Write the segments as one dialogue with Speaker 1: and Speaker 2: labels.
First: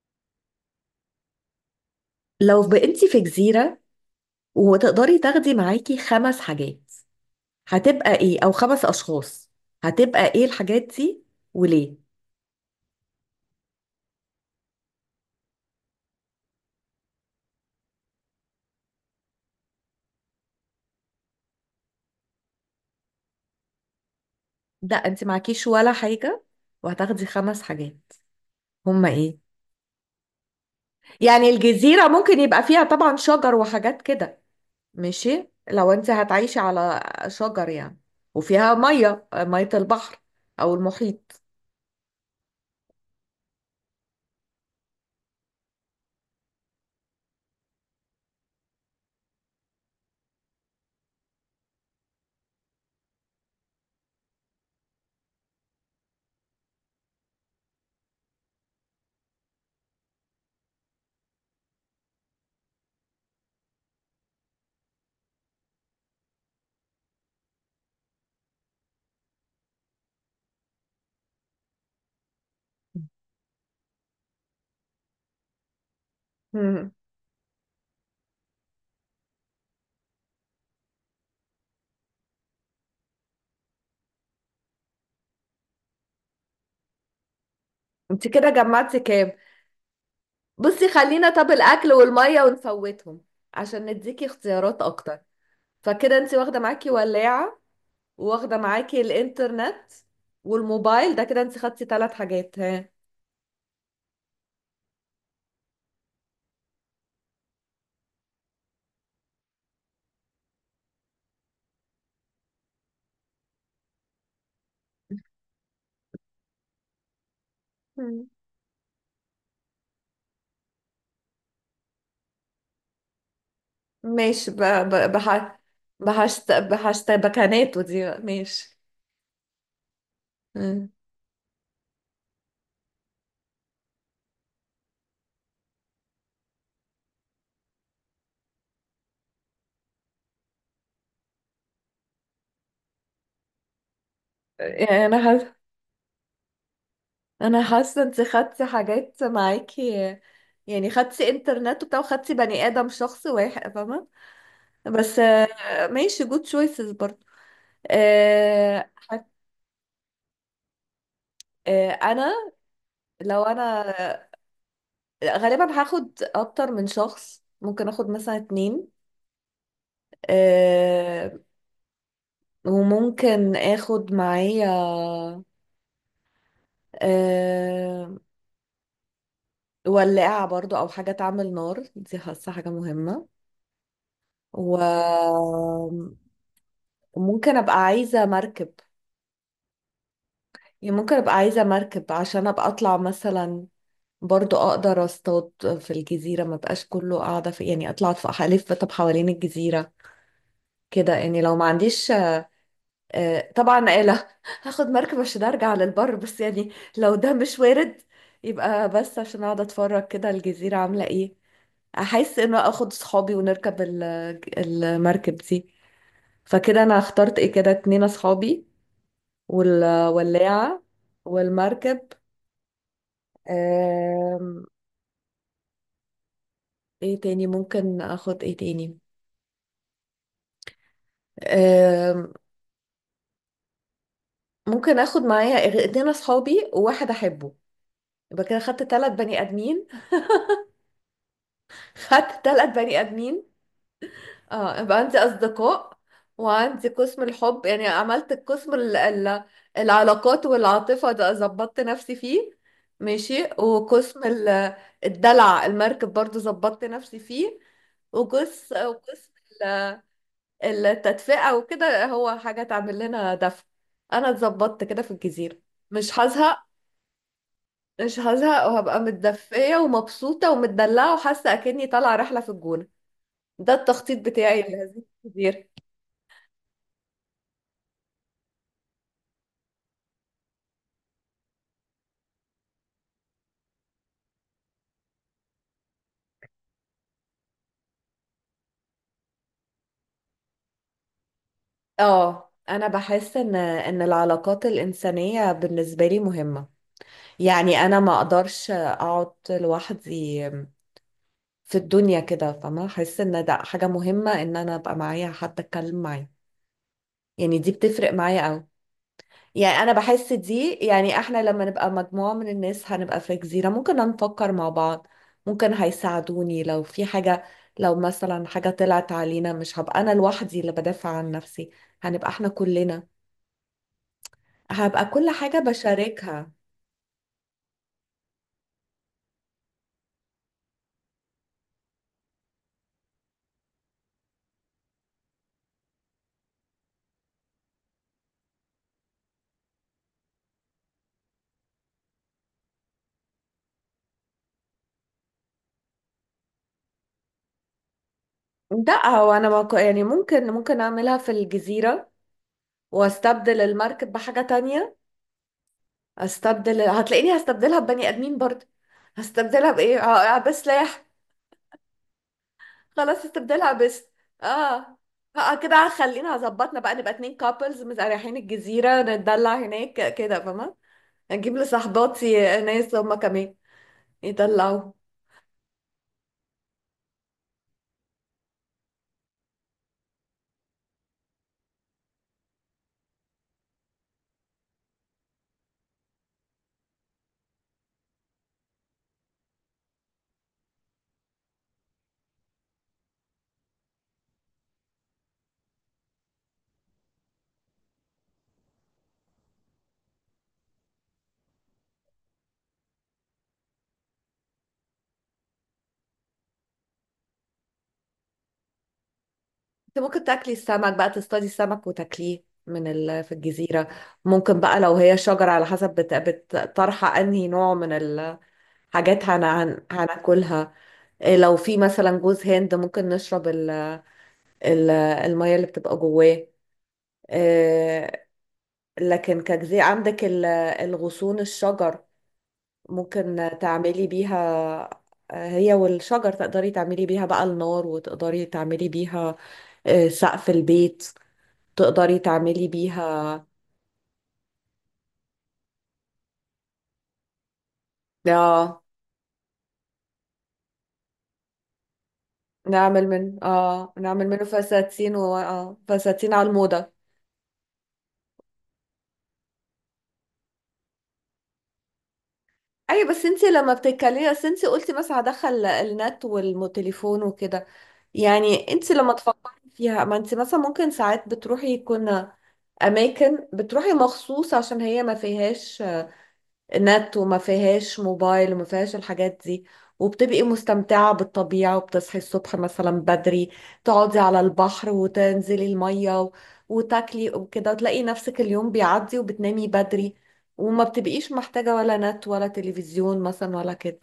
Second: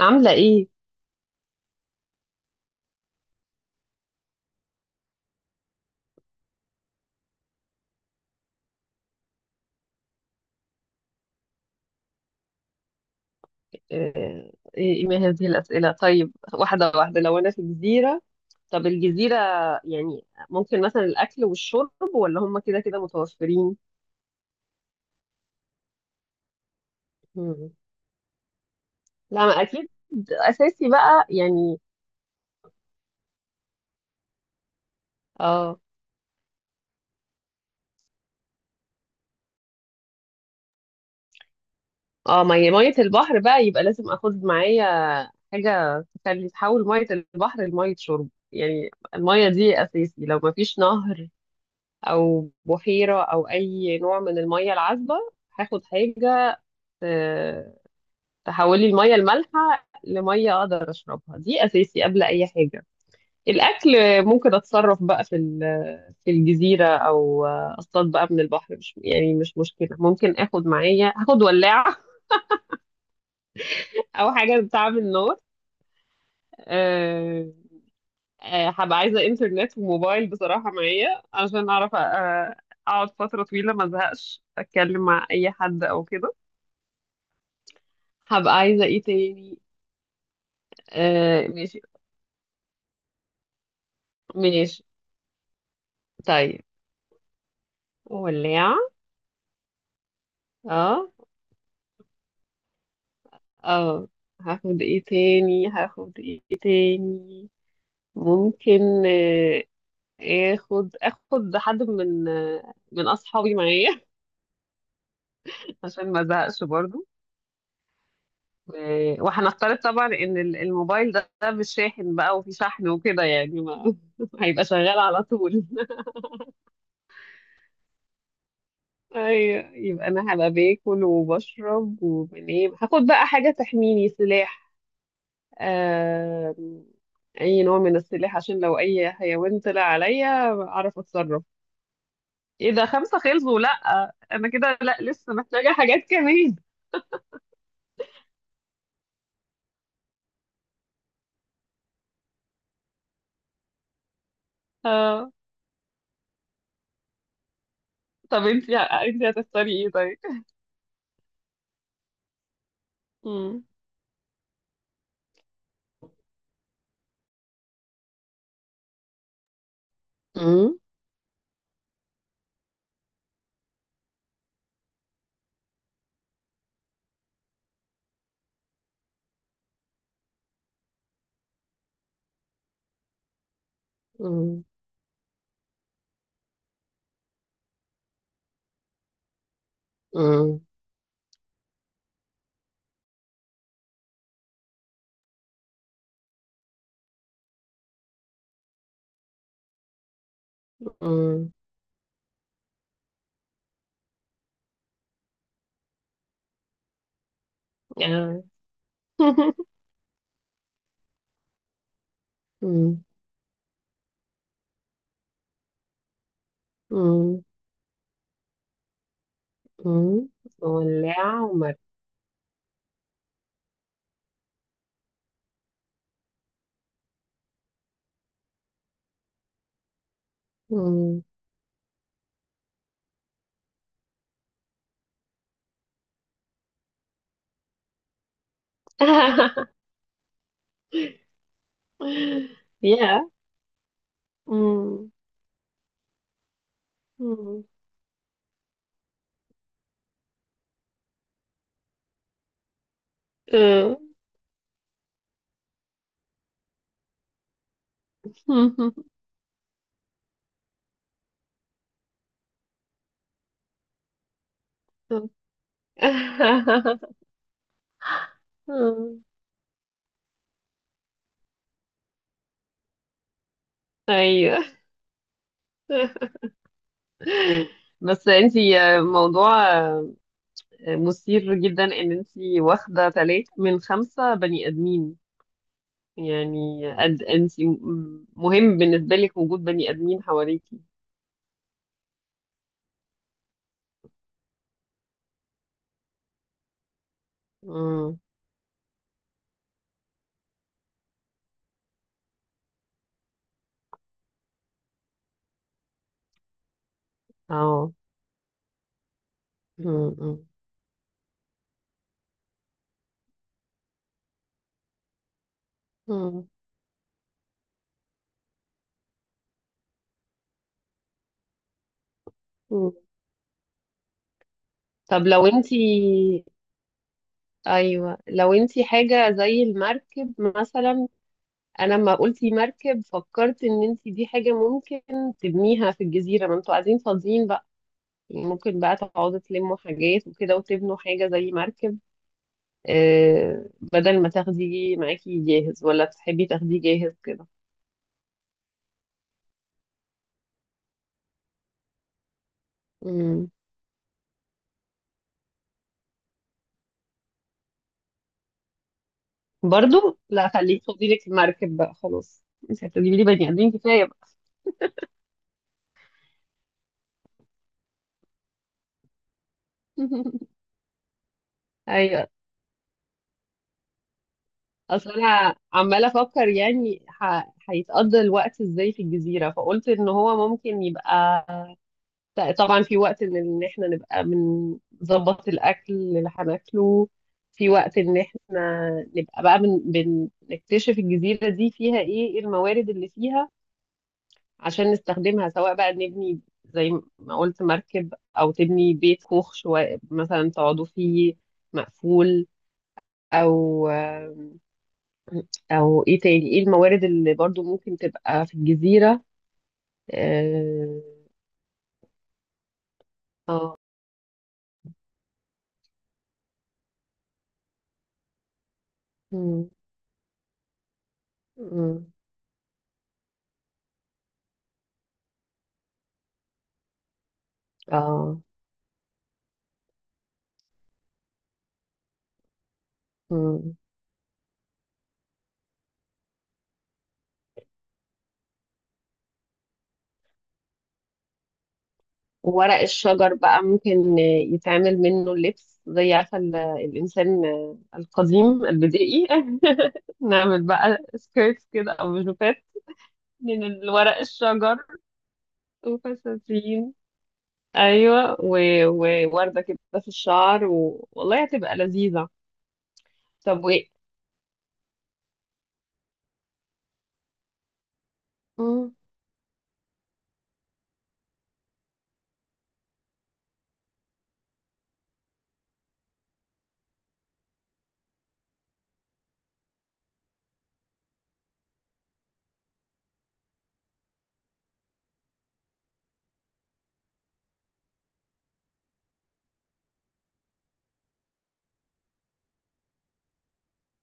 Speaker 1: عاملة إيه؟
Speaker 2: لو بقيتي في جزيرة وتقدري تاخدي معاكي 5 حاجات، هتبقى ايه؟ او 5 اشخاص، هتبقى ايه الحاجات دي وليه؟
Speaker 1: إيه ما هذه الأسئلة؟ طيب، واحدة واحدة، لو أنا في جزيرة. طب الجزيرة يعني ممكن مثلا الأكل والشرب، ولا هم كده كده متوفرين؟
Speaker 2: لا، انت معكيش ولا حاجة وهتاخدي خمس
Speaker 1: مم.
Speaker 2: حاجات هما ايه؟
Speaker 1: لا، ما أكيد أساسي بقى
Speaker 2: يعني
Speaker 1: يعني.
Speaker 2: الجزيرة ممكن يبقى فيها طبعا شجر وحاجات كده. ماشي
Speaker 1: آه
Speaker 2: لو انت هتعيشي على شجر يعني. وفيها مية مية البحر او المحيط.
Speaker 1: مية مية البحر بقى، يبقى لازم آخد معايا حاجة تخلي، تحول مية البحر لمية شرب. يعني المية دي أساسي، لو ما فيش نهر أو بحيرة أو أي نوع من المية العذبة، هاخد حاجة آه، تحولي المية المالحة لمية أقدر أشربها. دي أساسي قبل أي حاجة. الأكل ممكن أتصرف بقى في الجزيرة، أو أصطاد بقى من البحر. مش مشكلة، ممكن آخد معايا، هاخد ولاعة أو حاجة بتعمل نار.
Speaker 2: مم.
Speaker 1: أه آه، هبقى عايزة إنترنت وموبايل بصراحة معايا، عشان أعرف أقعد فترة طويلة ما أزهقش أتكلم مع أي حد أو كده.
Speaker 2: انت كده
Speaker 1: هبقى عايزة
Speaker 2: جمعتي
Speaker 1: إيه
Speaker 2: كام؟
Speaker 1: تاني؟
Speaker 2: بصي، خلينا
Speaker 1: أه،
Speaker 2: طب
Speaker 1: ماشي.
Speaker 2: الاكل والمية ونفوتهم عشان نديكي اختيارات
Speaker 1: ماشي،
Speaker 2: اكتر. فكده انت واخده
Speaker 1: طيب.
Speaker 2: معاكي ولاعه، واخده
Speaker 1: ولاعة.
Speaker 2: معاكي الانترنت
Speaker 1: اه.
Speaker 2: والموبايل، ده كده انت خدتي 3 حاجات. ها؟
Speaker 1: اه. هاخد ايه تاني؟ ممكن آه، اخد حد من اصحابي معايا عشان ما ازهقش برضو.
Speaker 2: مم.
Speaker 1: وهنفترض طبعا ان الموبايل ده مش شاحن بقى، وفي شحن وكده، يعني ما
Speaker 2: ماشي
Speaker 1: هيبقى شغال على طول
Speaker 2: بحشت بكاناته دي بقى. ماشي.
Speaker 1: ايوه، يبقى انا هبقى
Speaker 2: مم.
Speaker 1: باكل وبشرب وبنام، هاخد بقى حاجة تحميني، سلاح آه، اي نوع من السلاح، عشان لو اي حيوان طلع عليا اعرف اتصرف. ايه ده، خمسة خلصوا؟ لا، انا كده لا،
Speaker 2: يعني انا
Speaker 1: لسه
Speaker 2: حاسه
Speaker 1: محتاجة حاجات كمان.
Speaker 2: انا حاسه انت خدتي حاجات معاكي. يعني خدتي انترنت وبتاع وخدتي بني ادم شخص واحد، فاهمه؟ بس
Speaker 1: اه.
Speaker 2: ماشي، جود تشويسز برضه.
Speaker 1: طب انتي
Speaker 2: آه، حت-
Speaker 1: انتي هتختاري ايه طيب؟
Speaker 2: آه، انا لو
Speaker 1: مم.
Speaker 2: انا غالبا هاخد اكتر من شخص، ممكن اخد مثلا 2.
Speaker 1: مم.
Speaker 2: أه. وممكن اخد معايا أه ولاعة برضو او حاجة تعمل نار، دي حاسة حاجة مهمة.
Speaker 1: مم.
Speaker 2: وممكن ابقى عايزة مركب.
Speaker 1: مم.
Speaker 2: يعني ممكن ابقى عايزة مركب عشان ابقى اطلع مثلا برضو اقدر اصطاد. في الجزيرة ما بقاش كله قاعدة في، يعني اطلع في الف طب حوالين الجزيرة كده، يعني
Speaker 1: مم.
Speaker 2: لو ما عنديش طبعا آلة. هاخد مركب عشان ارجع للبر، بس يعني لو ده مش وارد
Speaker 1: آه.
Speaker 2: يبقى بس عشان اقعد اتفرج كده الجزيرة عاملة ايه. احس انه اخد
Speaker 1: مم.
Speaker 2: صحابي ونركب المركب دي. فكده انا اخترت
Speaker 1: مم.
Speaker 2: ايه كده، 2 اصحابي
Speaker 1: مم.
Speaker 2: والولاعة
Speaker 1: ولاعة ومرة.
Speaker 2: والمركب. آم، ايه تاني، ممكن اخد ايه تاني؟
Speaker 1: مم.
Speaker 2: آم، ممكن اخد معايا اتنين اصحابي وواحد احبه. يبقى كده خدت تلات بني ادمين خدت تلات بني
Speaker 1: يا.
Speaker 2: ادمين اه، يبقى
Speaker 1: مم.
Speaker 2: عندي اصدقاء وعندي قسم
Speaker 1: مم.
Speaker 2: الحب، يعني عملت القسم العلاقات والعاطفة ده ظبطت نفسي فيه. ماشي،
Speaker 1: آه.
Speaker 2: وقسم الدلع، المركب برضو ظبطت نفسي فيه. وقسم ال- التدفئة وكده، هو حاجة تعمل لنا دفء. انا اتظبطت كده في الجزيرة، مش هزهق. مش هزهق وهبقى
Speaker 1: مم.
Speaker 2: متدفية ومبسوطة ومتدلعة وحاسة اكني طالعة رحلة في الجونة. ده التخطيط بتاعي
Speaker 1: ايوه.
Speaker 2: لهذه الجزيرة.
Speaker 1: بس انتي، موضوع مثير جدا ان انتي واخده تلاتة من خمسة بني ادمين. يعني قد انتي مهم بالنسبه لك وجود بني ادمين حواليكي؟
Speaker 2: اه، انا بحس ان العلاقات الانسانيه بالنسبه لي مهمه. يعني انا ما
Speaker 1: مم.
Speaker 2: اقدرش اقعد لوحدي في الدنيا كده، فما احس ان ده حاجه مهمه ان انا ابقى معايا حد اتكلم معاه. يعني دي
Speaker 1: اه.
Speaker 2: بتفرق معايا قوي. يعني انا
Speaker 1: مم.
Speaker 2: بحس
Speaker 1: مم.
Speaker 2: دي، يعني احنا لما نبقى مجموعه من الناس هنبقى في جزيره ممكن نفكر مع بعض. ممكن
Speaker 1: مم.
Speaker 2: هيساعدوني لو في حاجه. لو مثلا حاجه طلعت علينا مش هبقى انا لوحدي اللي بدافع عن نفسي، هنبقى احنا
Speaker 1: مم.
Speaker 2: كلنا. هبقى
Speaker 1: طب
Speaker 2: كل
Speaker 1: لو
Speaker 2: حاجة
Speaker 1: انتي،
Speaker 2: بشاركها.
Speaker 1: ايوه، لو انتي حاجه زي المركب مثلا. انا لما قلتي مركب، فكرت ان انتي دي حاجه ممكن تبنيها في الجزيره، ما انتوا قاعدين فاضيين بقى. ممكن بقى تقعدوا تلموا حاجات وكده وتبنوا حاجة زي مركب، بدل ما تاخديه معاكي جاهز. ولا تحبي تاخديه جاهز كده؟
Speaker 2: لا، هو انا ما ك- يعني ممكن اعملها في الجزيرة
Speaker 1: مم.
Speaker 2: واستبدل المركب بحاجة تانية. هتلاقيني هستبدلها ببني ادمين برضه. هستبدلها بايه؟ اه،
Speaker 1: برضو لا، خليك،
Speaker 2: بسلاح.
Speaker 1: خدي لك المركب بقى خلاص. مش هتجيبي
Speaker 2: خلاص
Speaker 1: لي بني
Speaker 2: استبدلها
Speaker 1: آدمين،
Speaker 2: بس.
Speaker 1: كفاية بقى.
Speaker 2: اه. اه، كده خلينا هظبطنا بقى، نبقى 2 كابلز رايحين الجزيرة نتدلع هناك كده، فاهمة؟ نجيب
Speaker 1: ايوه.
Speaker 2: لصاحباتي ناس هما كمان يطلعوا.
Speaker 1: اصل انا عمالة افكر، يعني هيتقضى الوقت ازاي في الجزيرة؟ فقلت ان هو ممكن يبقى، لا طبعا في وقت إن احنا نبقى بنظبط الاكل اللي هناكله، في وقت ان احنا نبقى بقى نكتشف الجزيره دي فيها إيه الموارد اللي فيها عشان نستخدمها، سواء بقى نبني زي ما قلت مركب، او تبني بيت كوخ شويه مثلا تقعدوا فيه مقفول، او او ايه تاني، ايه الموارد اللي برضو ممكن تبقى في الجزيره.
Speaker 2: انت ممكن تاكلي السمك
Speaker 1: اه.
Speaker 2: بقى، تصطادي السمك وتاكليه من في
Speaker 1: اه.
Speaker 2: الجزيرة. ممكن بقى لو هي شجرة على حسب طرحة، انهي نوع من الحاجات
Speaker 1: مم.
Speaker 2: هناكلها. إيه، لو في
Speaker 1: مم.
Speaker 2: مثلا جوز هند ممكن نشرب المية اللي بتبقى جواه. إيه،
Speaker 1: اه.
Speaker 2: لكن كجزيرة عندك الغصون الشجر ممكن
Speaker 1: مم.
Speaker 2: تعملي بيها. هي والشجر تقدري تعملي بيها بقى النار، وتقدري تعملي بيها سقف البيت، تقدري تعملي
Speaker 1: وورق الشجر
Speaker 2: بيها.
Speaker 1: بقى ممكن يتعمل منه اللبس، زي عارفة الإنسان القديم
Speaker 2: اه،
Speaker 1: البدائي. نعمل بقى سكيرتس كده أو جوبات من الورق
Speaker 2: نعمل منه
Speaker 1: الشجر.
Speaker 2: فساتين و... اه فساتين على الموضة.
Speaker 1: وفساتين؟ أيوة، ووردة كده في الشعر والله هتبقى لذيذة.
Speaker 2: اي، بس انت
Speaker 1: طب
Speaker 2: لما بتتكلمي بس انت قلتي بس هدخل النت والتليفون وكده. يعني انت
Speaker 1: مم.
Speaker 2: لما تفكري فيها، ما انت مثلا ممكن ساعات بتروحي يكون اماكن بتروحي مخصوص عشان هي ما فيهاش نت وما فيهاش موبايل وما فيهاش الحاجات دي. وبتبقي مستمتعة بالطبيعة وبتصحي الصبح مثلا بدري، تقعدي على البحر وتنزلي المية وتاكلي وكده، وتلاقي نفسك اليوم بيعدي وبتنامي بدري. وما بتبقيش محتاجة ولا نت ولا تلفزيون مثلا ولا كده.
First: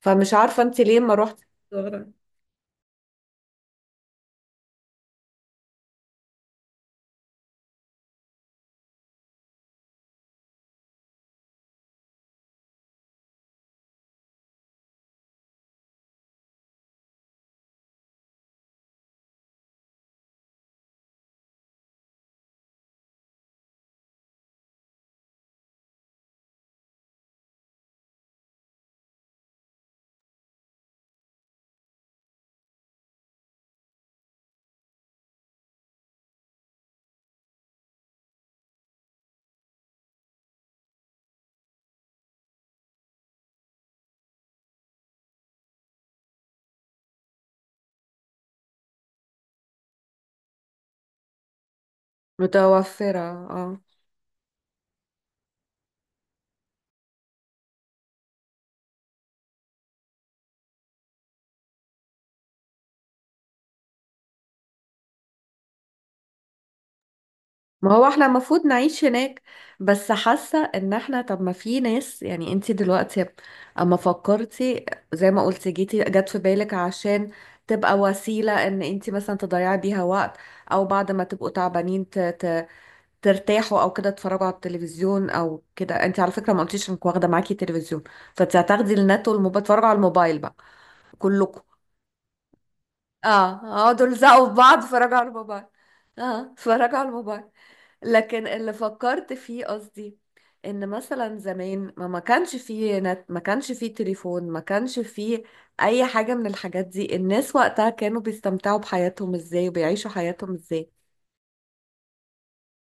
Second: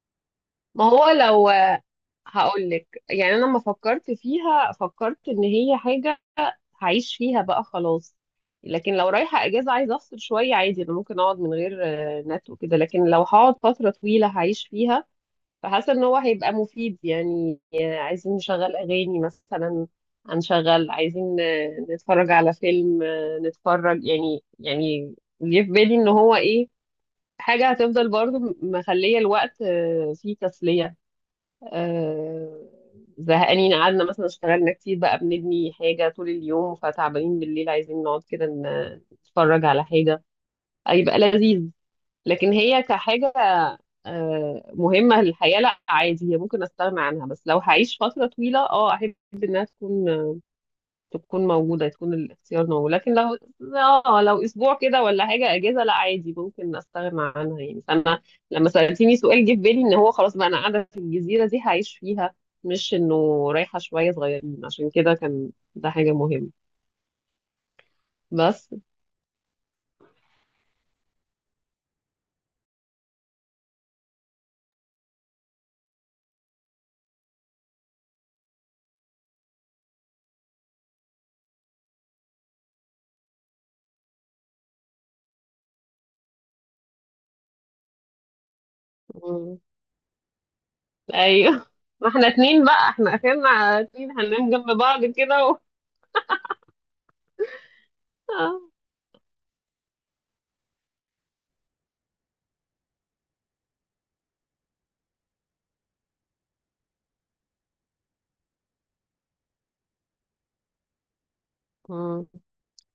Speaker 2: فمش عارفة انت
Speaker 1: ما
Speaker 2: ليه
Speaker 1: هو
Speaker 2: ما روحتي
Speaker 1: لو،
Speaker 2: صغرى.
Speaker 1: هقولك يعني أنا لما فكرت فيها، فكرت إن هي حاجة هعيش فيها بقى خلاص، لكن لو رايحة اجازة عايزة افصل شوية عادي، انا ممكن اقعد من غير نت وكده، لكن لو هقعد فترة طويلة هعيش فيها، فحاسة ان هو هيبقى مفيد. يعني عايزين نشغل اغاني مثلا هنشغل، عايزين نتفرج على فيلم، نتفرج، يعني جه في بالي ان هو ايه، حاجة هتفضل برضو مخلية الوقت فيه تسلية. آه، زهقانين قعدنا مثلا، اشتغلنا كتير بقى بنبني حاجة طول اليوم فتعبانين بالليل، عايزين نقعد كده نتفرج على حاجة، هيبقى لذيذ. لكن هي كحاجة مهمة للحياة، لا عادي، هي ممكن استغنى عنها. بس لو هعيش فترة طويلة، احب انها تكون موجودة، تكون الاختيار موجود. لكن
Speaker 2: متوفرة.
Speaker 1: لو
Speaker 2: اه.
Speaker 1: اه لو اسبوع كده ولا حاجة اجازة، لا عادي، ممكن استغنى عنها يعني. فانا لما سألتيني سؤال، جه في بالي ان هو خلاص بقى انا قاعدة في الجزيرة دي هعيش فيها، مش انه رايحة شوية صغيرين، عشان كده كان ده حاجة مهمة
Speaker 2: ما هو احنا المفروض
Speaker 1: بس.
Speaker 2: نعيش هناك بس. حاسة ان احنا، طب ما في ناس، يعني انتي دلوقتي اما فكرتي زي ما قلتي جت في بالك عشان تبقى وسيلة ان انتي مثلا تضيعي بيها وقت، او بعد ما تبقوا تعبانين ترتاحوا او كده، تتفرجوا على التلفزيون او كده. انتي على فكرة ما قلتيش انك واخدة معاكي تلفزيون. فانتي هتاخدي النت
Speaker 1: مم.
Speaker 2: والموبايل، تتفرجوا على الموبايل بقى كلكم.
Speaker 1: ايوه. ما احنا اتنين بقى، احنا
Speaker 2: اه،
Speaker 1: اخرنا
Speaker 2: اقعدوا
Speaker 1: اتنين
Speaker 2: الزقوا
Speaker 1: هننام
Speaker 2: في بعض
Speaker 1: جنب بعض
Speaker 2: اتفرجوا على
Speaker 1: كده
Speaker 2: الموبايل. اه، اتفرجوا على الموبايل. لكن اللي فكرت فيه قصدي، ان مثلا زمان ما كانش فيه نت، ما كانش فيه تليفون، ما كانش فيه اي حاجة من الحاجات دي، الناس وقتها كانوا بيستمتعوا بحياتهم ازاي وبيعيشوا حياتهم ازاي؟
Speaker 1: آه.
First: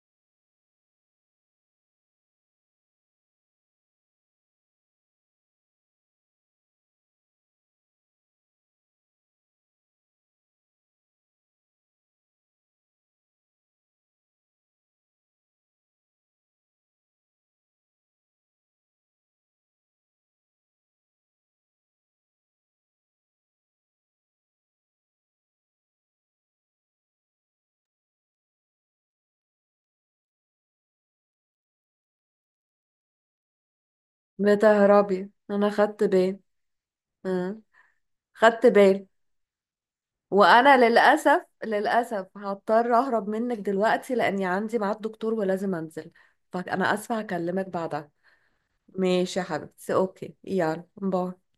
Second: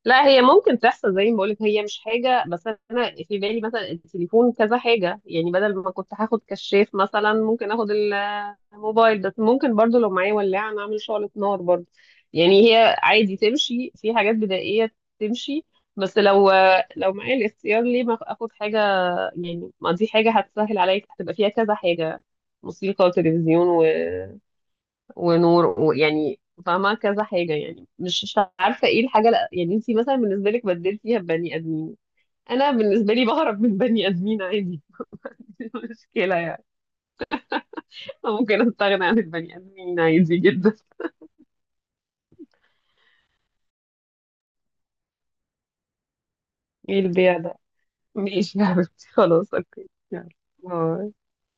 Speaker 1: لا، هي ممكن تحصل زي ما بقولك، هي مش حاجة. بس أنا في بالي مثلا التليفون كذا حاجة، يعني بدل ما كنت هاخد كشاف مثلا ممكن اخد الموبايل، بس ممكن برضو لو معايا ولاعة نعمل شعلة نار برضو. يعني هي عادي تمشي في حاجات بدائية، تمشي. بس لو معايا الاختيار، ليه ما اخد حاجة؟ يعني ما دي حاجة هتسهل عليا، هتبقى فيها كذا حاجة، موسيقى وتلفزيون ونور، ويعني فاهمة كذا حاجة يعني. مش عارفة ايه الحاجة. لأ، يعني انتي مثلا بالنسبة لك بدلتيها ببني ادمين، انا بالنسبة لي بهرب من بني ادمين عادي.
Speaker 2: بتهربي؟ انا
Speaker 1: مش
Speaker 2: خدت
Speaker 1: مشكلة
Speaker 2: بالي.
Speaker 1: يعني،
Speaker 2: أه. خدت
Speaker 1: ممكن استغنى
Speaker 2: بالي.
Speaker 1: عن البني ادمين عادي جدا.
Speaker 2: وانا للاسف للاسف هضطر اهرب منك دلوقتي، لاني عندي ميعاد دكتور ولازم انزل. فانا
Speaker 1: ايه
Speaker 2: اسفة،
Speaker 1: البيع ده؟
Speaker 2: هكلمك بعدها.
Speaker 1: ماشي يا حبيبتي،
Speaker 2: ماشي يا
Speaker 1: خلاص، اوكي،
Speaker 2: حبيبتي،
Speaker 1: يلا،
Speaker 2: اوكي، يلا
Speaker 1: باي.
Speaker 2: باي.